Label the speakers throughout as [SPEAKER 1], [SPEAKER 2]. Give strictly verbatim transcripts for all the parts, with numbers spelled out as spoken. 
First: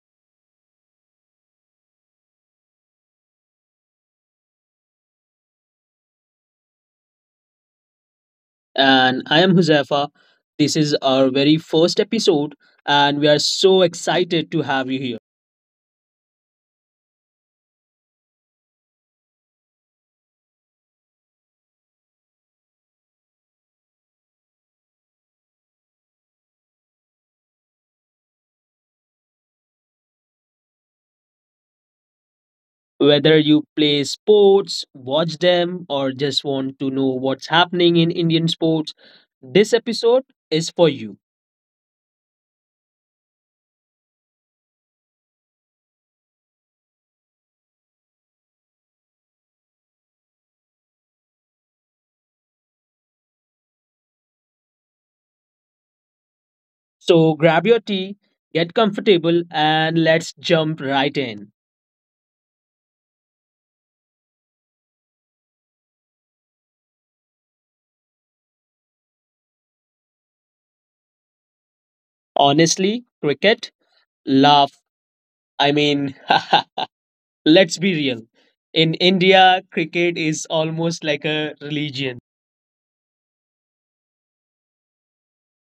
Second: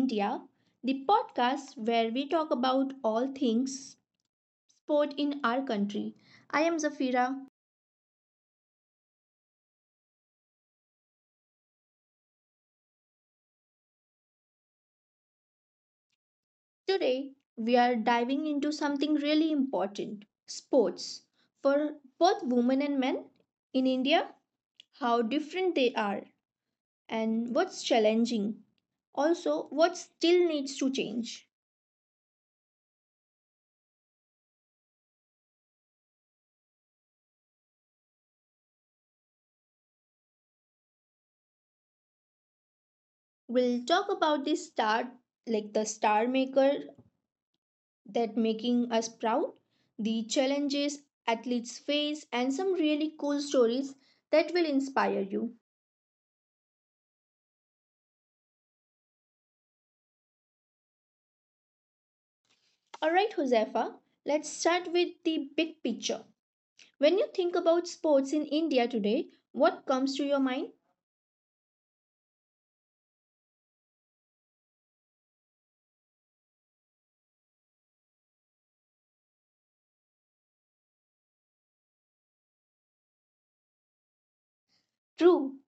[SPEAKER 1] India, the podcast where we talk about all things sport in our country. I am Zafira.
[SPEAKER 2] And I am Huzaifa. This is our very first episode, and we are so excited to have you here.
[SPEAKER 1] Today, we are diving into something really important sports. For both women and men in India, how different they are, and what's challenging. Also, what still needs to change.
[SPEAKER 2] Whether you play sports, watch them, or just want to know what's happening in Indian sports, this episode is for you.
[SPEAKER 1] We'll talk about the star, like the star maker that making us proud, the challenges athletes face, and some really cool stories that will inspire you.
[SPEAKER 2] So grab your tea, get comfortable, and let's jump right in.
[SPEAKER 1] All right, Josefa, let's start with the big picture. When you think about sports in India today, what comes to your mind?
[SPEAKER 2] Honestly, cricket, laugh. I mean, let's be real. In India, cricket is almost like a religion.
[SPEAKER 1] True,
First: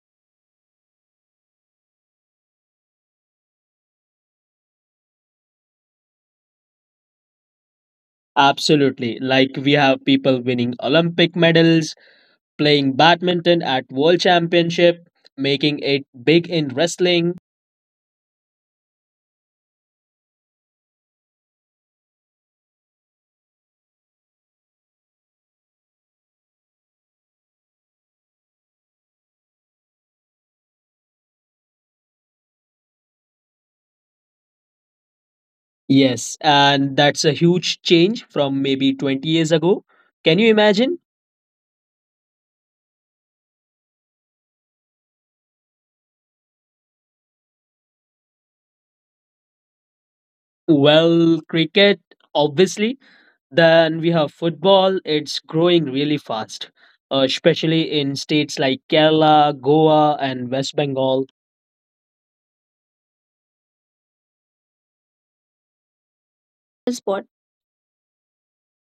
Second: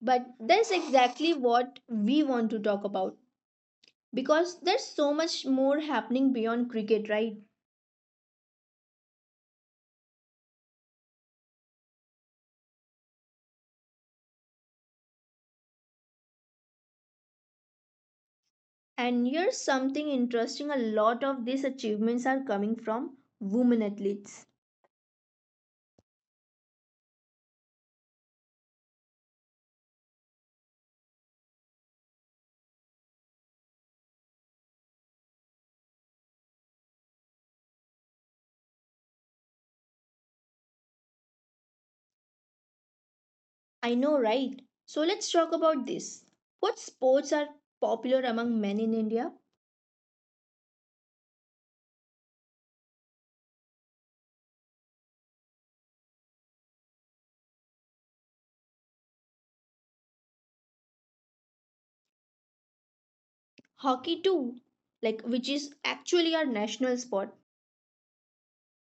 [SPEAKER 1] but that's exactly what we want to talk about because there's so much more happening beyond cricket, right?
[SPEAKER 2] Absolutely. Like we have people winning Olympic medals, playing badminton at World Championship, making it big in wrestling.
[SPEAKER 1] And here's something interesting a lot of these achievements are coming from women athletes.
[SPEAKER 2] Yes, and that's a huge change from maybe twenty years ago. Can you imagine?
[SPEAKER 1] I know, right? So let's talk about this. What sports are popular among men in India?
[SPEAKER 2] Well, cricket, obviously. Then we have football. It's growing really fast, uh, especially in states like Kerala, Goa, and West Bengal.
[SPEAKER 1] Hockey, too, like which is actually our national
[SPEAKER 2] Sport.
[SPEAKER 1] sport.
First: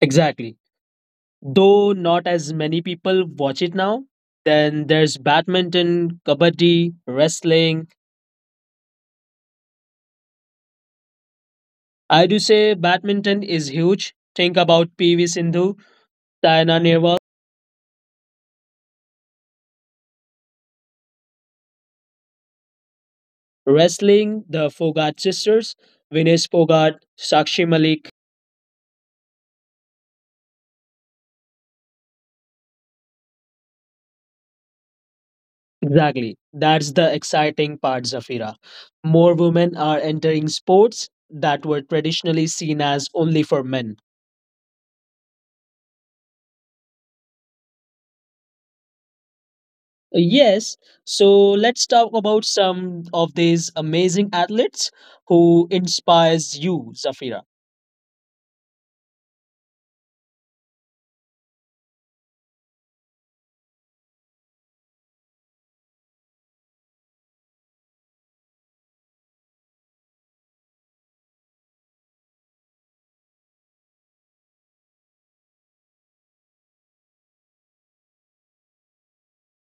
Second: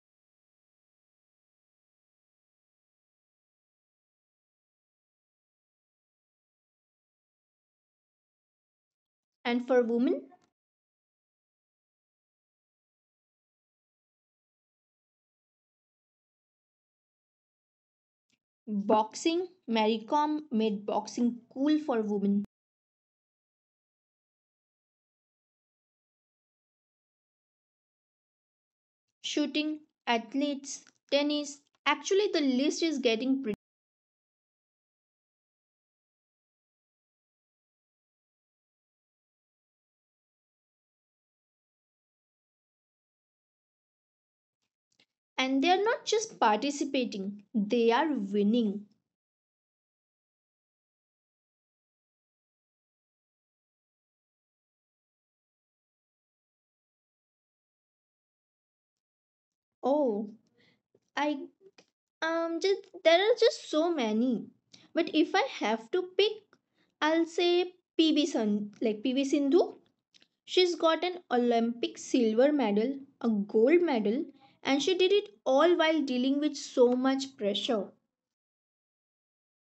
[SPEAKER 2] Exactly. Though not as many people watch it now, then there's badminton, kabaddi, wrestling.
[SPEAKER 1] And for women,
[SPEAKER 2] I do say badminton is huge. Think about P V Sindhu, Saina Nehwal.
[SPEAKER 1] boxing, Maricom made boxing cool for women.
[SPEAKER 2] Wrestling, the Fogart sisters, Vinesh Fogart, Sakshi Malik.
[SPEAKER 1] Shooting, athletes, tennis. Actually, the list is getting pretty.
[SPEAKER 2] Exactly. That's the exciting part, Zafira. More women are entering sports that were traditionally seen as only for men.
[SPEAKER 1] And they are not just participating, they are winning.
[SPEAKER 2] Yes, so let's talk about some of these amazing athletes who inspires you, Zafira.
[SPEAKER 1] Oh, I Um, just, there are just so many. But if I have to pick, I'll say P B Sun, like P B Sindhu. She's got an Olympic silver medal, a gold medal, and she did it all while dealing with so much pressure.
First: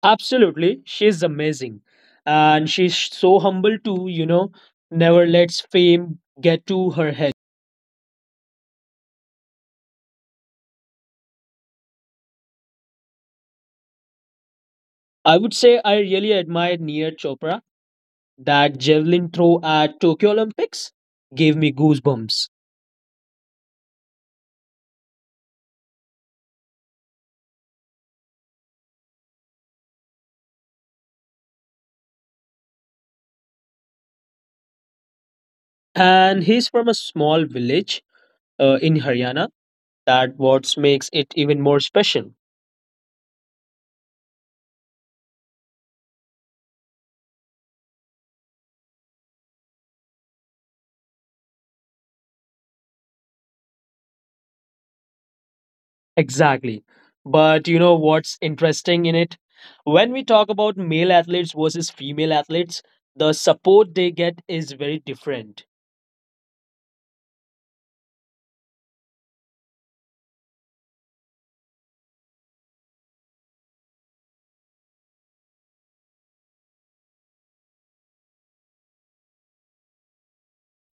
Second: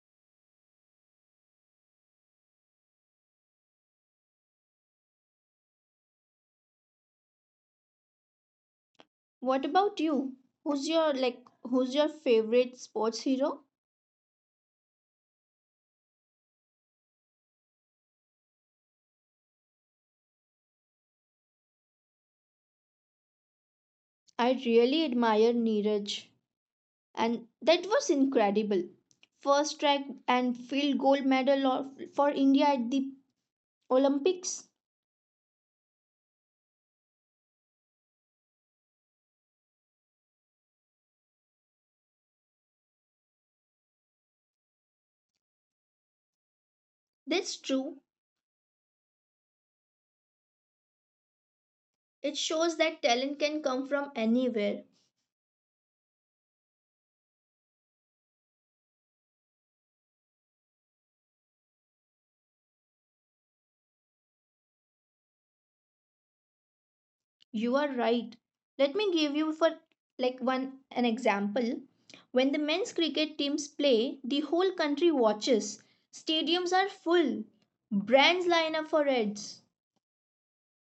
[SPEAKER 2] Absolutely, she's amazing. And she's so humble too, you know, never lets fame get to her head.
[SPEAKER 1] What about you? Who's your like who's your favorite sports hero?
[SPEAKER 2] I would say I really admire Neer Chopra. That javelin throw at Tokyo Olympics gave me goosebumps.
[SPEAKER 1] I really admire Neeraj and that was incredible. First track and field gold medal of- for India at the Olympics.
[SPEAKER 2] And he's from a small village uh, in Haryana. That what makes it even more special.
[SPEAKER 1] That's true. It shows that talent can come from anywhere.
[SPEAKER 2] Exactly. But you know what's interesting in it? When we talk about male athletes versus female athletes, the support they get is very different.
[SPEAKER 1] You are right. Let me give you for like one an example. When the men's cricket teams play, the whole country watches. Stadiums are full. Brands line up for ads.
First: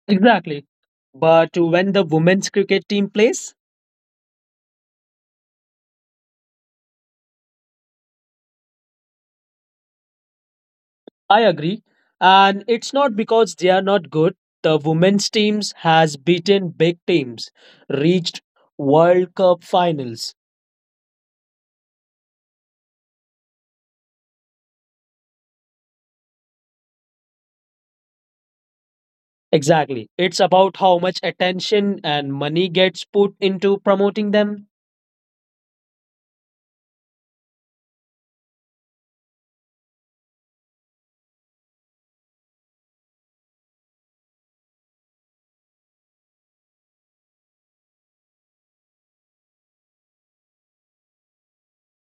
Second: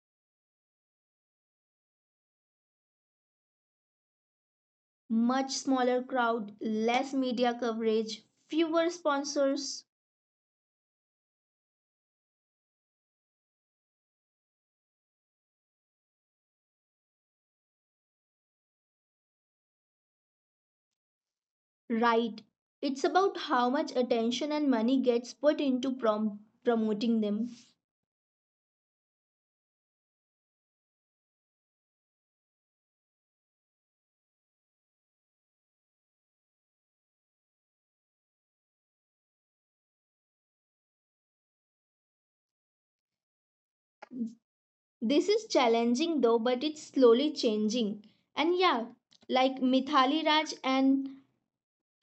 [SPEAKER 2] Exactly. But when the women's cricket team plays,
[SPEAKER 1] Much smaller crowd, less media coverage, fewer sponsors.
[SPEAKER 2] I agree. And it's not because they are not good. The women's teams has beaten big teams, reached World Cup finals.
[SPEAKER 1] Right. It's about how much attention and money gets put into prom- promoting them.
[SPEAKER 2] Exactly. It's about how much attention and money gets put into promoting them.
[SPEAKER 1] This is challenging though, but it's slowly changing. And yeah, like Mithali Raj and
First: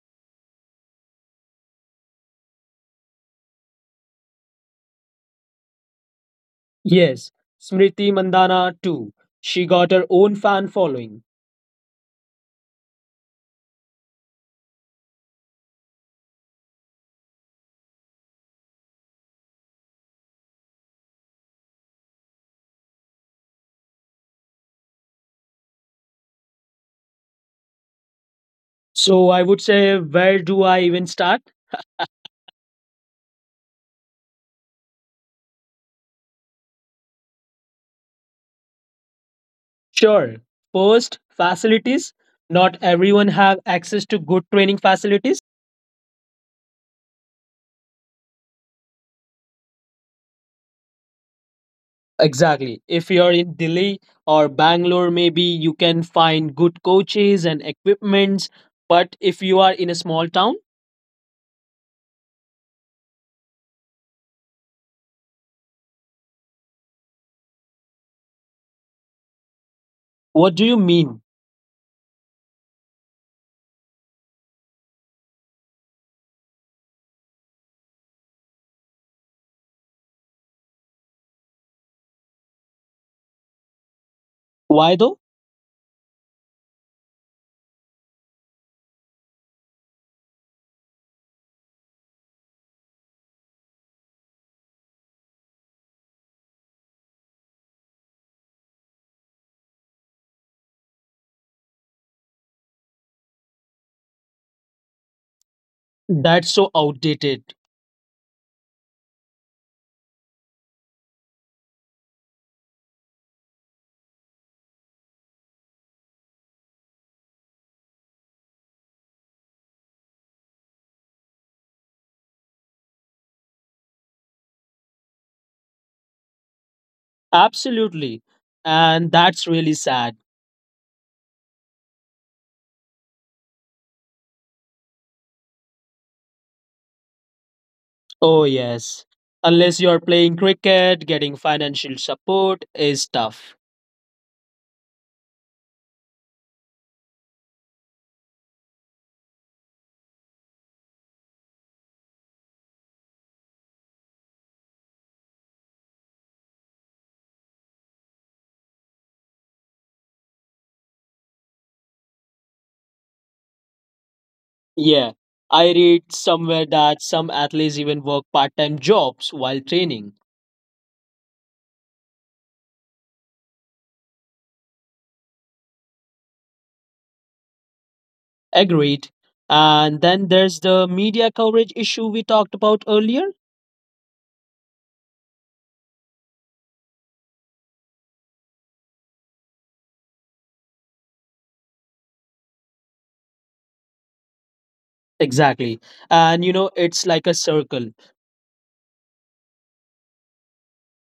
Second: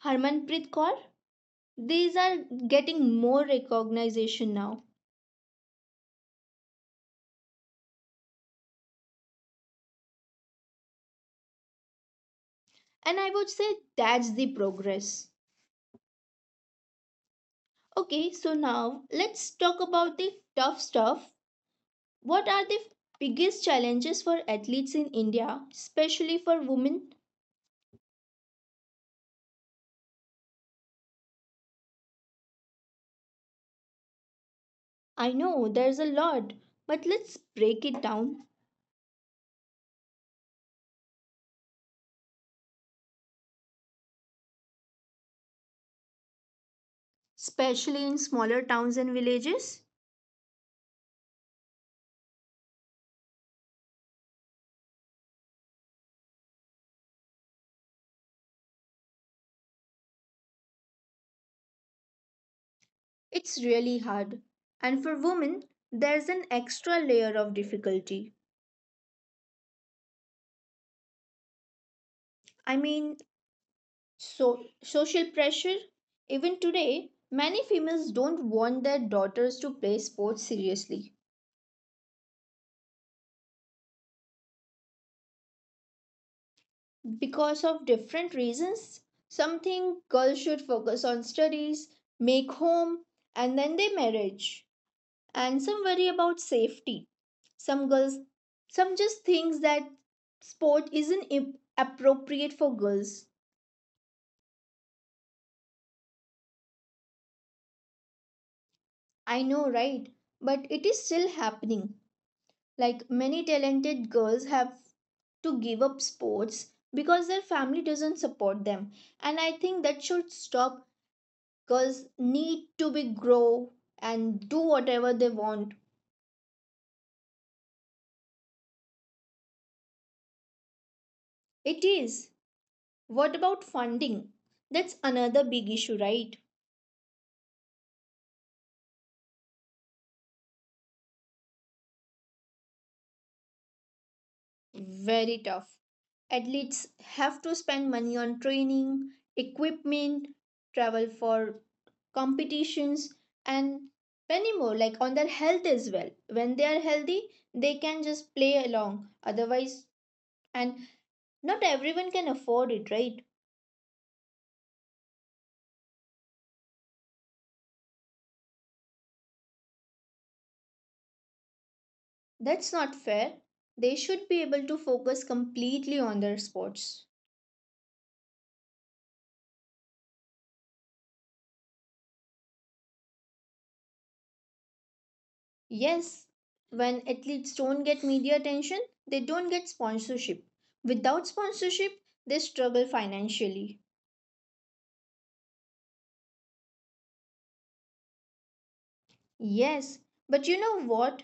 [SPEAKER 1] Harmanpreet Kaur, these are getting more recognition now.
[SPEAKER 2] Yes, Smriti Mandana too. She got her own fan following.
[SPEAKER 1] And I would say that's the progress. Okay, so now let's talk about the tough stuff. What are the biggest challenges for athletes in India, especially for women?
[SPEAKER 2] So I would say, where do I even start?
[SPEAKER 1] I know there's a lot, but let's break it down,
[SPEAKER 2] Sure. First, facilities. Not everyone have access to good training facilities.
[SPEAKER 1] especially in smaller towns and villages.
[SPEAKER 2] Exactly. If you're in Delhi or Bangalore, maybe you can find good coaches and equipments. But if you are in a small town,
[SPEAKER 1] It's really hard. And for women, there's an extra layer of difficulty.
[SPEAKER 2] what do you mean?
[SPEAKER 1] I mean, so social pressure. Even today, many females don't want their daughters to play sports seriously
[SPEAKER 2] Why though?
[SPEAKER 1] because of different reasons. Some think girls should focus on studies, make home, and then their marriage. And some worry about safety. Some girls, some just thinks that sport isn't ap- appropriate for girls.
[SPEAKER 2] That's so outdated.
[SPEAKER 1] I know, right? But it is still happening. Like many talented girls have to give up sports because their family doesn't support them. And I think that should stop. Girls need to be grow and do whatever they want.
[SPEAKER 2] Absolutely. And that's really sad.
[SPEAKER 1] It is. What about funding? That's another big issue, right?
[SPEAKER 2] Oh, yes. Unless you're playing cricket, getting financial support is tough.
[SPEAKER 1] Very tough. Athletes have to spend money on training, equipment, travel for competitions, and many more, like on their health as well. When they are healthy, they can just play along. Otherwise, and not everyone can afford it, right?
[SPEAKER 2] Yeah. I read somewhere that some athletes even work part time jobs while training.
[SPEAKER 1] That's not fair. They should be able to focus completely on their sports.
[SPEAKER 2] Agreed. And then there's the media coverage issue we talked about earlier.
[SPEAKER 1] Yes, when athletes don't get media attention, they don't get sponsorship. Without sponsorship, they struggle financially.
[SPEAKER 2] Exactly. And you know, it's like a circle.
[SPEAKER 1] Yes, but you know what?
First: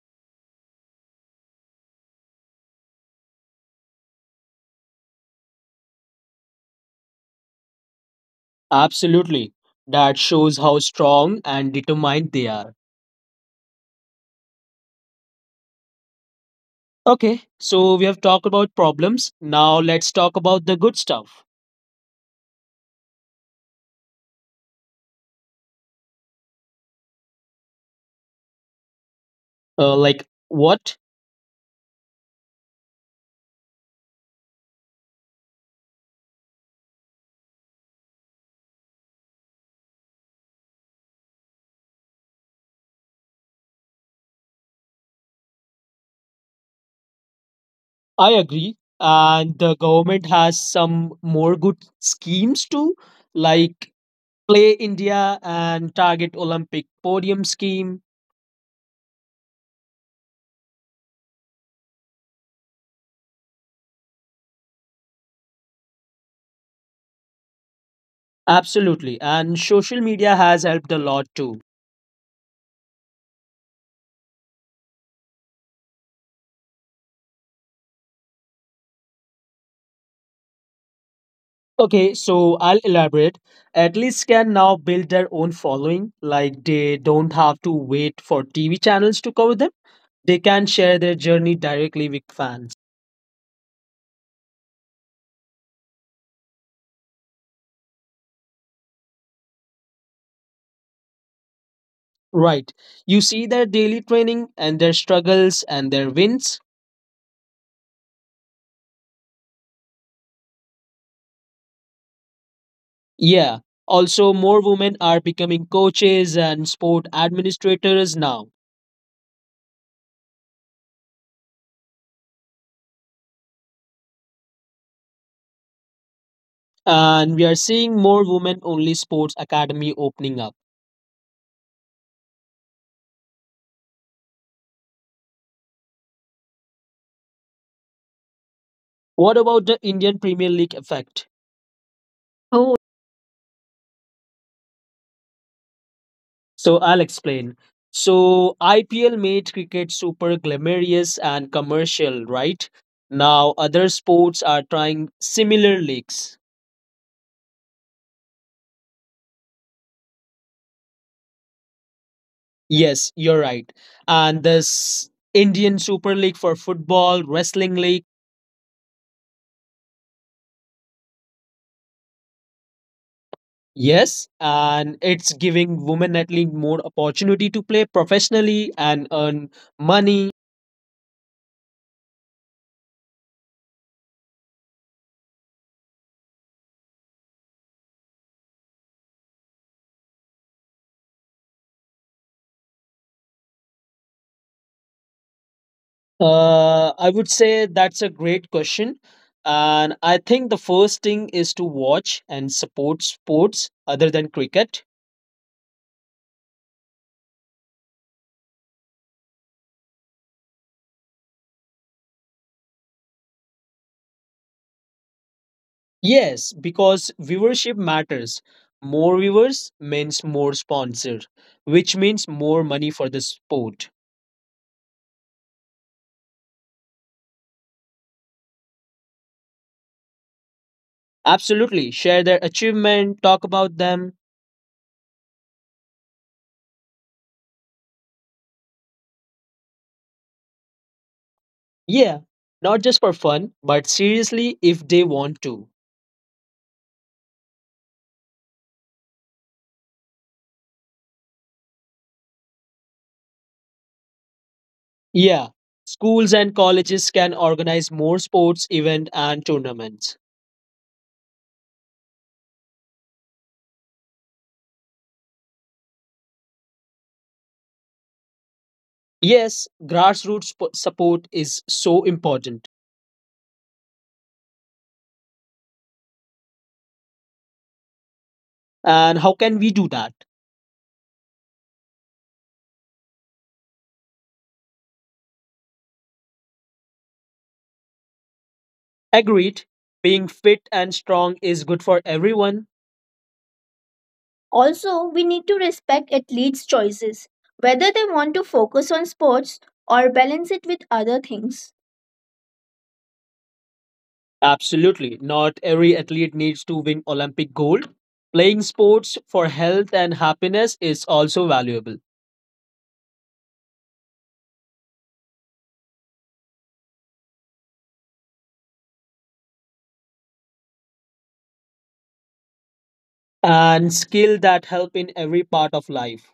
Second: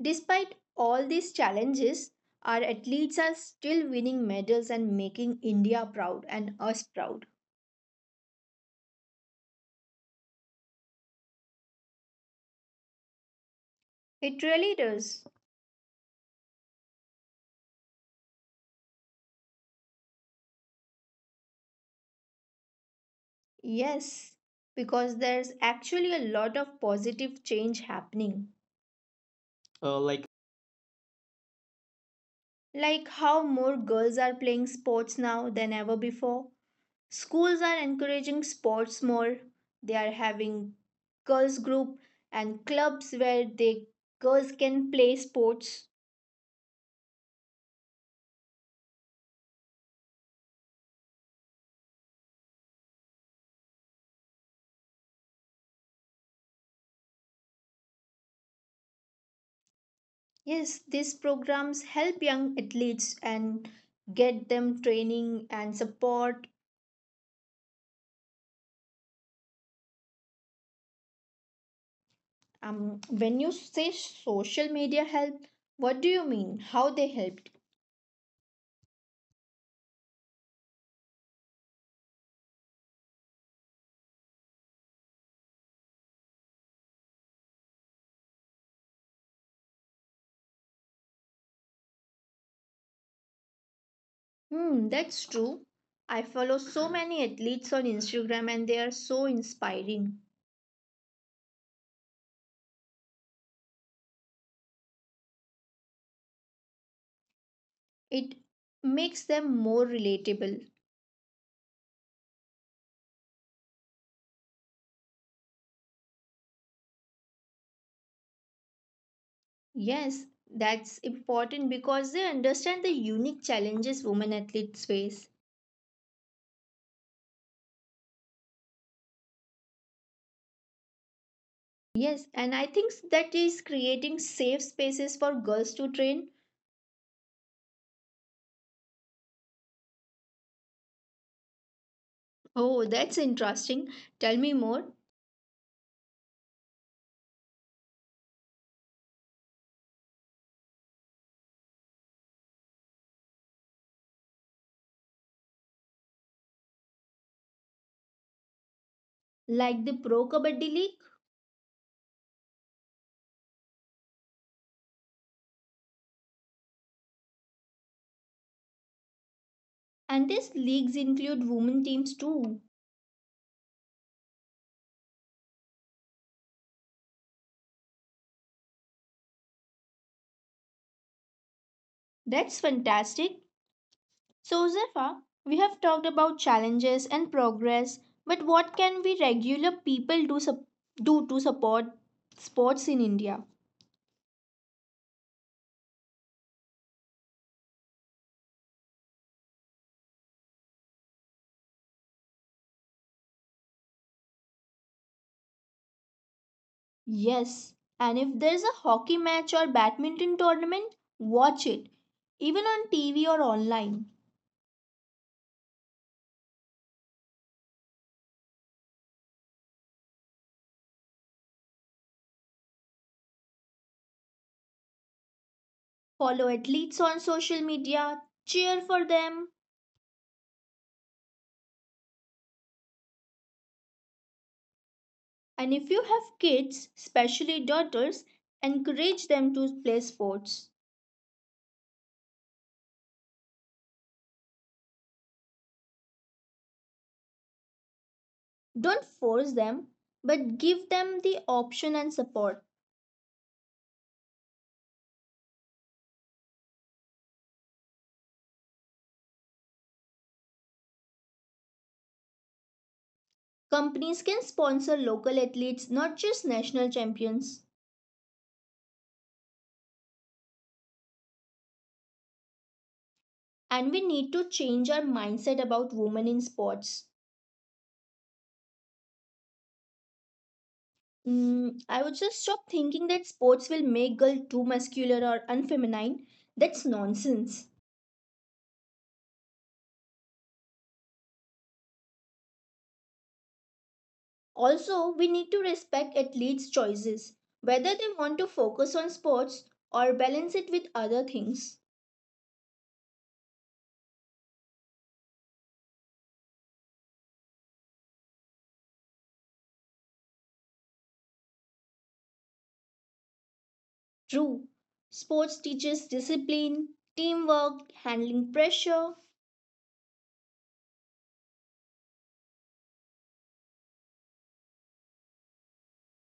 [SPEAKER 1] Despite all these challenges, our athletes are still winning medals and making India proud and us proud.
[SPEAKER 2] Absolutely. That shows how strong and determined they are.
[SPEAKER 1] It really does.
[SPEAKER 2] Okay, so we have talked about problems. Now let's talk about the good stuff.
[SPEAKER 1] Yes, because there's actually a lot of positive change happening.
[SPEAKER 2] Uh,
[SPEAKER 1] Uh, like,
[SPEAKER 2] like what?
[SPEAKER 1] Like how more girls are playing sports now than ever before. Schools are encouraging sports more. They are having girls group and clubs where they girls can play sports.
[SPEAKER 2] I agree. And the government has some more good schemes too, like Play India and Target Olympic Podium scheme.
[SPEAKER 1] Yes, these programs help young athletes and get them training and support.
[SPEAKER 2] Absolutely. And social media has helped a lot too.
[SPEAKER 1] Um, when you say social media help, what do you mean? How they helped?
[SPEAKER 2] Okay, so I'll elaborate. Athletes can now build their own following, like they don't have to wait for T V channels to cover them. They can share their journey directly with fans.
[SPEAKER 1] Hmm, that's true. I follow so many athletes on Instagram and they are so inspiring.
[SPEAKER 2] Right. You see their daily training and their struggles and their wins.
[SPEAKER 1] It makes them more relatable.
[SPEAKER 2] Yeah. Also, more women are becoming coaches and sport administrators now.
[SPEAKER 1] Yes, that's important because they understand the unique challenges women athletes face.
[SPEAKER 2] And we are seeing more women only sports academy opening up.
[SPEAKER 1] Yes, and I think that is creating safe spaces for girls to train.
[SPEAKER 2] What about the Indian Premier League effect? Oh,
[SPEAKER 1] Oh, that's interesting. Tell me more.
[SPEAKER 2] so I'll explain. So I P L made cricket super glamorous and commercial, right? Now other sports are trying similar leagues.
[SPEAKER 1] Like the Pro Kabaddi League?
[SPEAKER 2] Yes, you're right. And this Indian Super League for football, wrestling league.
[SPEAKER 1] And these leagues include women teams too.
[SPEAKER 2] Yes, and it's giving women athlete more opportunity to play professionally and earn money.
[SPEAKER 1] That's fantastic. So, Zerfa, we have talked about challenges and progress, but what can we regular people do, sup- do to support sports in India?
[SPEAKER 2] Uh, I would say that's a great question. And I think the first thing is to watch and support sports other than cricket.
[SPEAKER 1] Yes, and if there's a hockey match or badminton tournament, watch it, even on T V or online.
[SPEAKER 2] Yes, because viewership matters. More viewers means more sponsor, which means more money for the sport.
[SPEAKER 1] Follow athletes on social media, cheer for them,
[SPEAKER 2] Absolutely. Share their achievement, talk about them.
[SPEAKER 1] and if you have kids, especially daughters, encourage them to play sports.
[SPEAKER 2] Yeah, not just for fun, but seriously if they want to.
[SPEAKER 1] Don't force them, but give them the option and support.
[SPEAKER 2] Yeah, schools and colleges can organize more sports events and tournaments.
[SPEAKER 1] Companies can sponsor local athletes, not just national champions.
[SPEAKER 2] Yes, grassroots sp- support is so important.
[SPEAKER 1] And we need to change our mindset about women in sports.
[SPEAKER 2] And how can we do that?
[SPEAKER 1] Mm, I would just stop thinking that sports will make girls too muscular or unfeminine. That's nonsense.
[SPEAKER 2] Agreed, being fit and strong is good for everyone. Also,
[SPEAKER 1] Also, we
[SPEAKER 2] we need
[SPEAKER 1] need
[SPEAKER 2] to
[SPEAKER 1] to respect
[SPEAKER 2] respect
[SPEAKER 1] athletes'
[SPEAKER 2] athletes' choices,
[SPEAKER 1] choices, whether
[SPEAKER 2] whether they
[SPEAKER 1] they
[SPEAKER 2] want
[SPEAKER 1] want
[SPEAKER 2] to
[SPEAKER 1] to
[SPEAKER 2] focus
[SPEAKER 1] focus
[SPEAKER 2] on
[SPEAKER 1] on
[SPEAKER 2] sports
[SPEAKER 1] sports
[SPEAKER 2] or
[SPEAKER 1] or
[SPEAKER 2] balance
[SPEAKER 1] balance
[SPEAKER 2] it
[SPEAKER 1] it
[SPEAKER 2] with
[SPEAKER 1] with
[SPEAKER 2] other
[SPEAKER 1] other
[SPEAKER 2] things.
[SPEAKER 1] things.
[SPEAKER 2] Absolutely. Not every athlete needs to win Olympic gold. Playing sports for health and happiness is also valuable,
[SPEAKER 1] True, sports teaches discipline, teamwork, handling pressure.
[SPEAKER 2] and skill that help in every part of life.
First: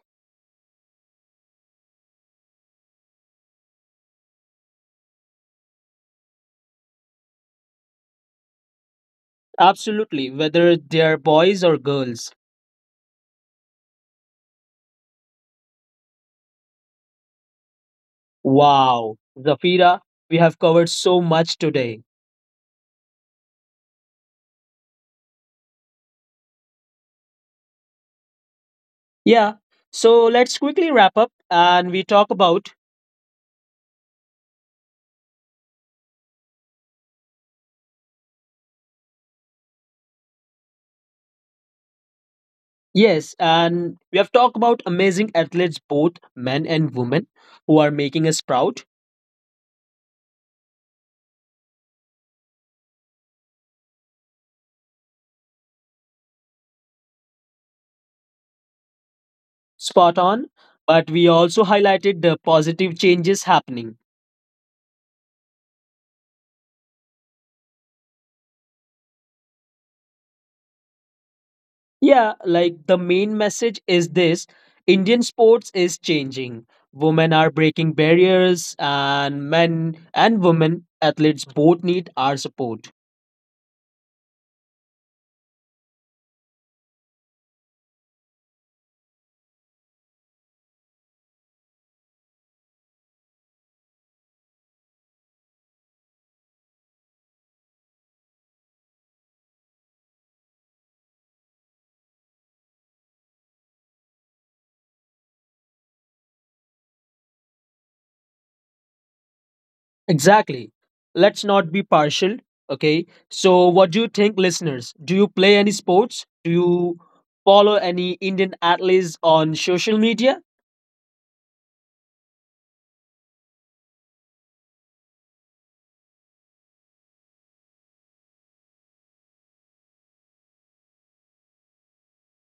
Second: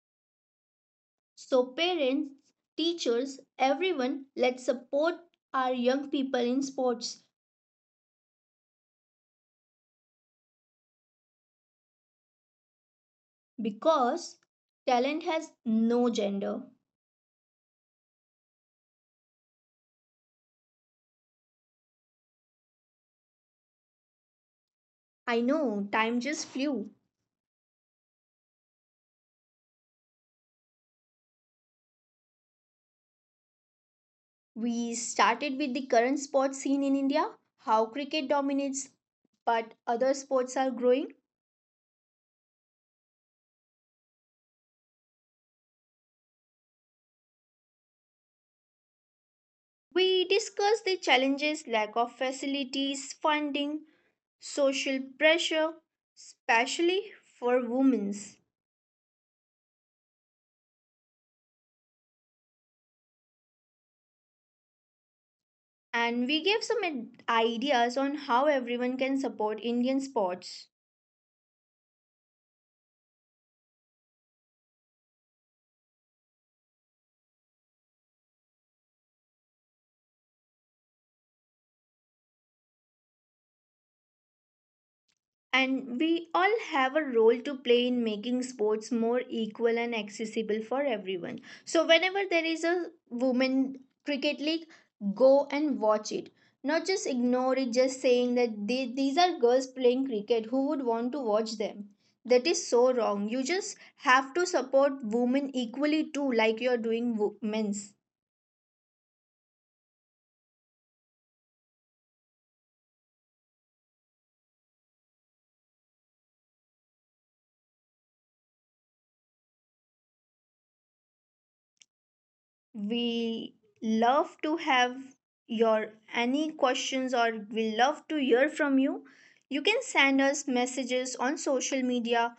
[SPEAKER 1] So, parents, teachers, everyone, let's support our young people in sports
[SPEAKER 2] Absolutely, whether they're boys or girls.
[SPEAKER 1] because talent has no gender.
[SPEAKER 2] Wow, Zafira, we have covered so much today.
[SPEAKER 1] I know, time just flew.
[SPEAKER 2] Yeah. So let's quickly wrap up and we talk about,
[SPEAKER 1] We started with the current sports scene in India, how cricket dominates but other sports are growing.
[SPEAKER 2] yes, and we have talked about amazing athletes, both men and women, who are making us proud.
[SPEAKER 1] We discussed the challenges, lack of facilities, funding, social pressure, especially for women's.
[SPEAKER 2] Spot on. But we also highlighted the positive changes happening.
[SPEAKER 1] And we gave some ad- ideas on how everyone can support Indian sports.
[SPEAKER 2] Yeah, like the main message is this: Indian sports is changing. Women are breaking barriers, and men and women athletes both need our support.
[SPEAKER 1] And we all have a role to play in making sports more equal and accessible for everyone. So, whenever there is a women cricket league, go and watch it. Not just ignore it, just saying that they, these are girls playing cricket. Who would want to watch them? That is so wrong. You just have to support women equally too, like you're doing wo- men's.
[SPEAKER 2] Exactly. Let's not be partial. Okay. So, what do you think, listeners? Do you play any sports? Do you follow any Indian athletes on social media?
[SPEAKER 1] We love to have your any questions or we love to hear from you. You can send us messages on social media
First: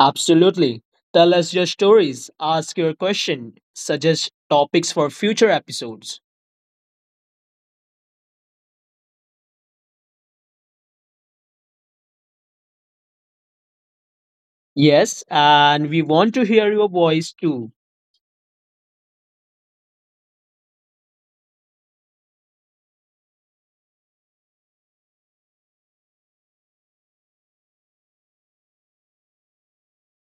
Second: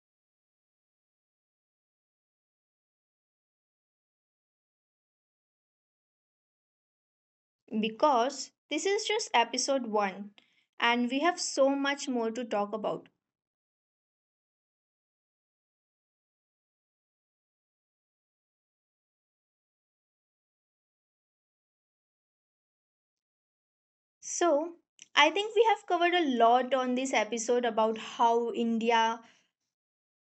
[SPEAKER 2] Absolutely. Tell us your stories, ask your question, suggest topics for future episodes.
[SPEAKER 1] because this is just episode one and we have so much more to talk about.
[SPEAKER 2] Yes, and we want to hear your voice too.
[SPEAKER 1] So, I think we have covered a lot on this episode about how India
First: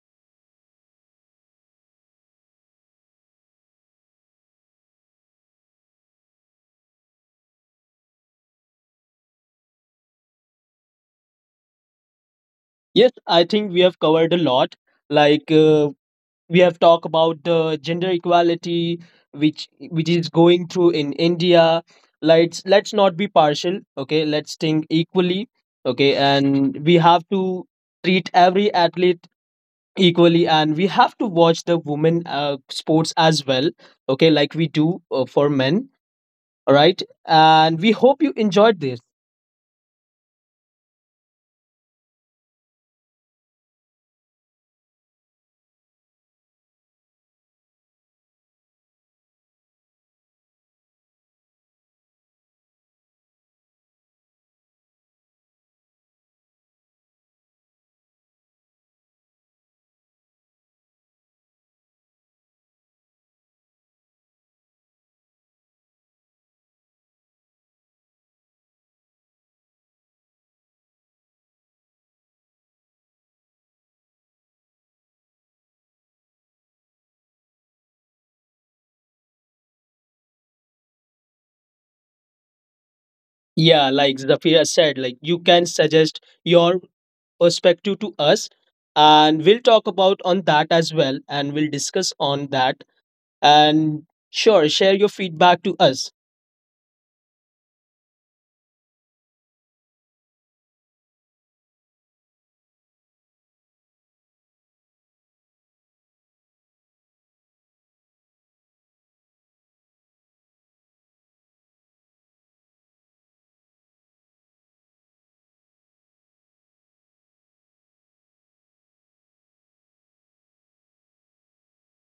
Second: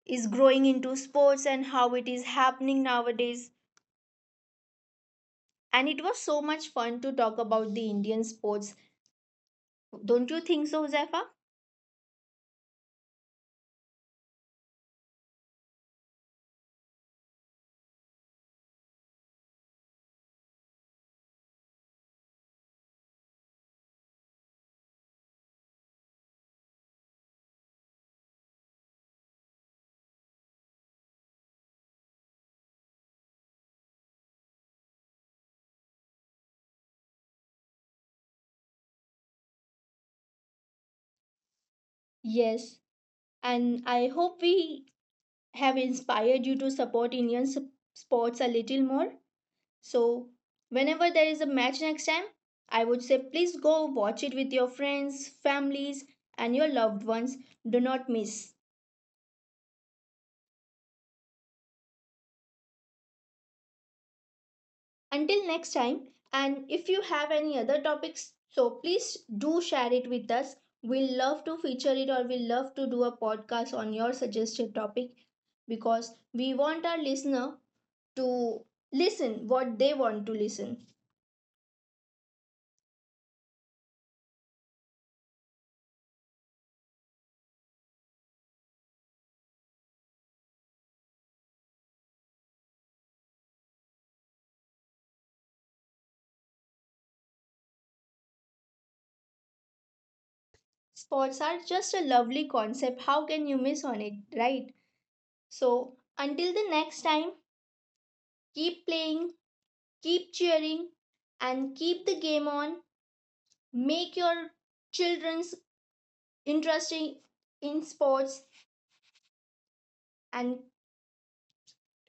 [SPEAKER 1] is growing into sports and how it is happening nowadays. And it was so much fun to talk about the Indian sports. Don't you think so, Zephyr?
[SPEAKER 2] Yes, I think we have covered a lot. Like uh, we have talked about the gender equality which which is going through in India. Let's let's not be partial, okay? Let's think equally, okay? And we have to treat every athlete equally, and we have to watch the women uh, sports as well, okay, like we do uh, for men. All right, and we hope you enjoyed this.
[SPEAKER 1] Yes, and I hope we have inspired you to support Indian s- sports a little more. So, whenever there is a match next time, I would say please go watch it with your friends, families, and your loved ones. Do not miss. Until next time, and if you have any other topics, so please do share it with us. We'll love to feature it or we'll love to do a podcast on your suggested topic because we want our listener to listen what they want to listen.
[SPEAKER 2] Yeah, like Zafira said, like you can suggest your perspective to us, and we'll talk about on that as well, and we'll discuss on that, and sure, share your feedback to us.
[SPEAKER 1] Sports are just a lovely concept. How can you miss on it, right? So, until the next time, keep playing, keep cheering, and keep the game on. Make your children's interesting in sports and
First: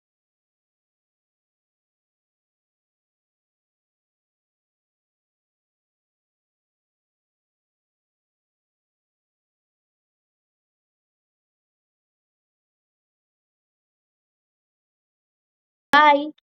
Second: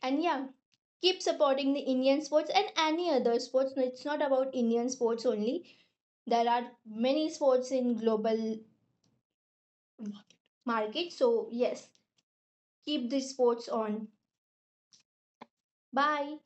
[SPEAKER 1] and yeah keep supporting the Indian sports and any other sports. No, it's not about Indian sports only, there are many sports in global market, so yes, keep the sports on.
[SPEAKER 2] Bye.
[SPEAKER 1] Bye.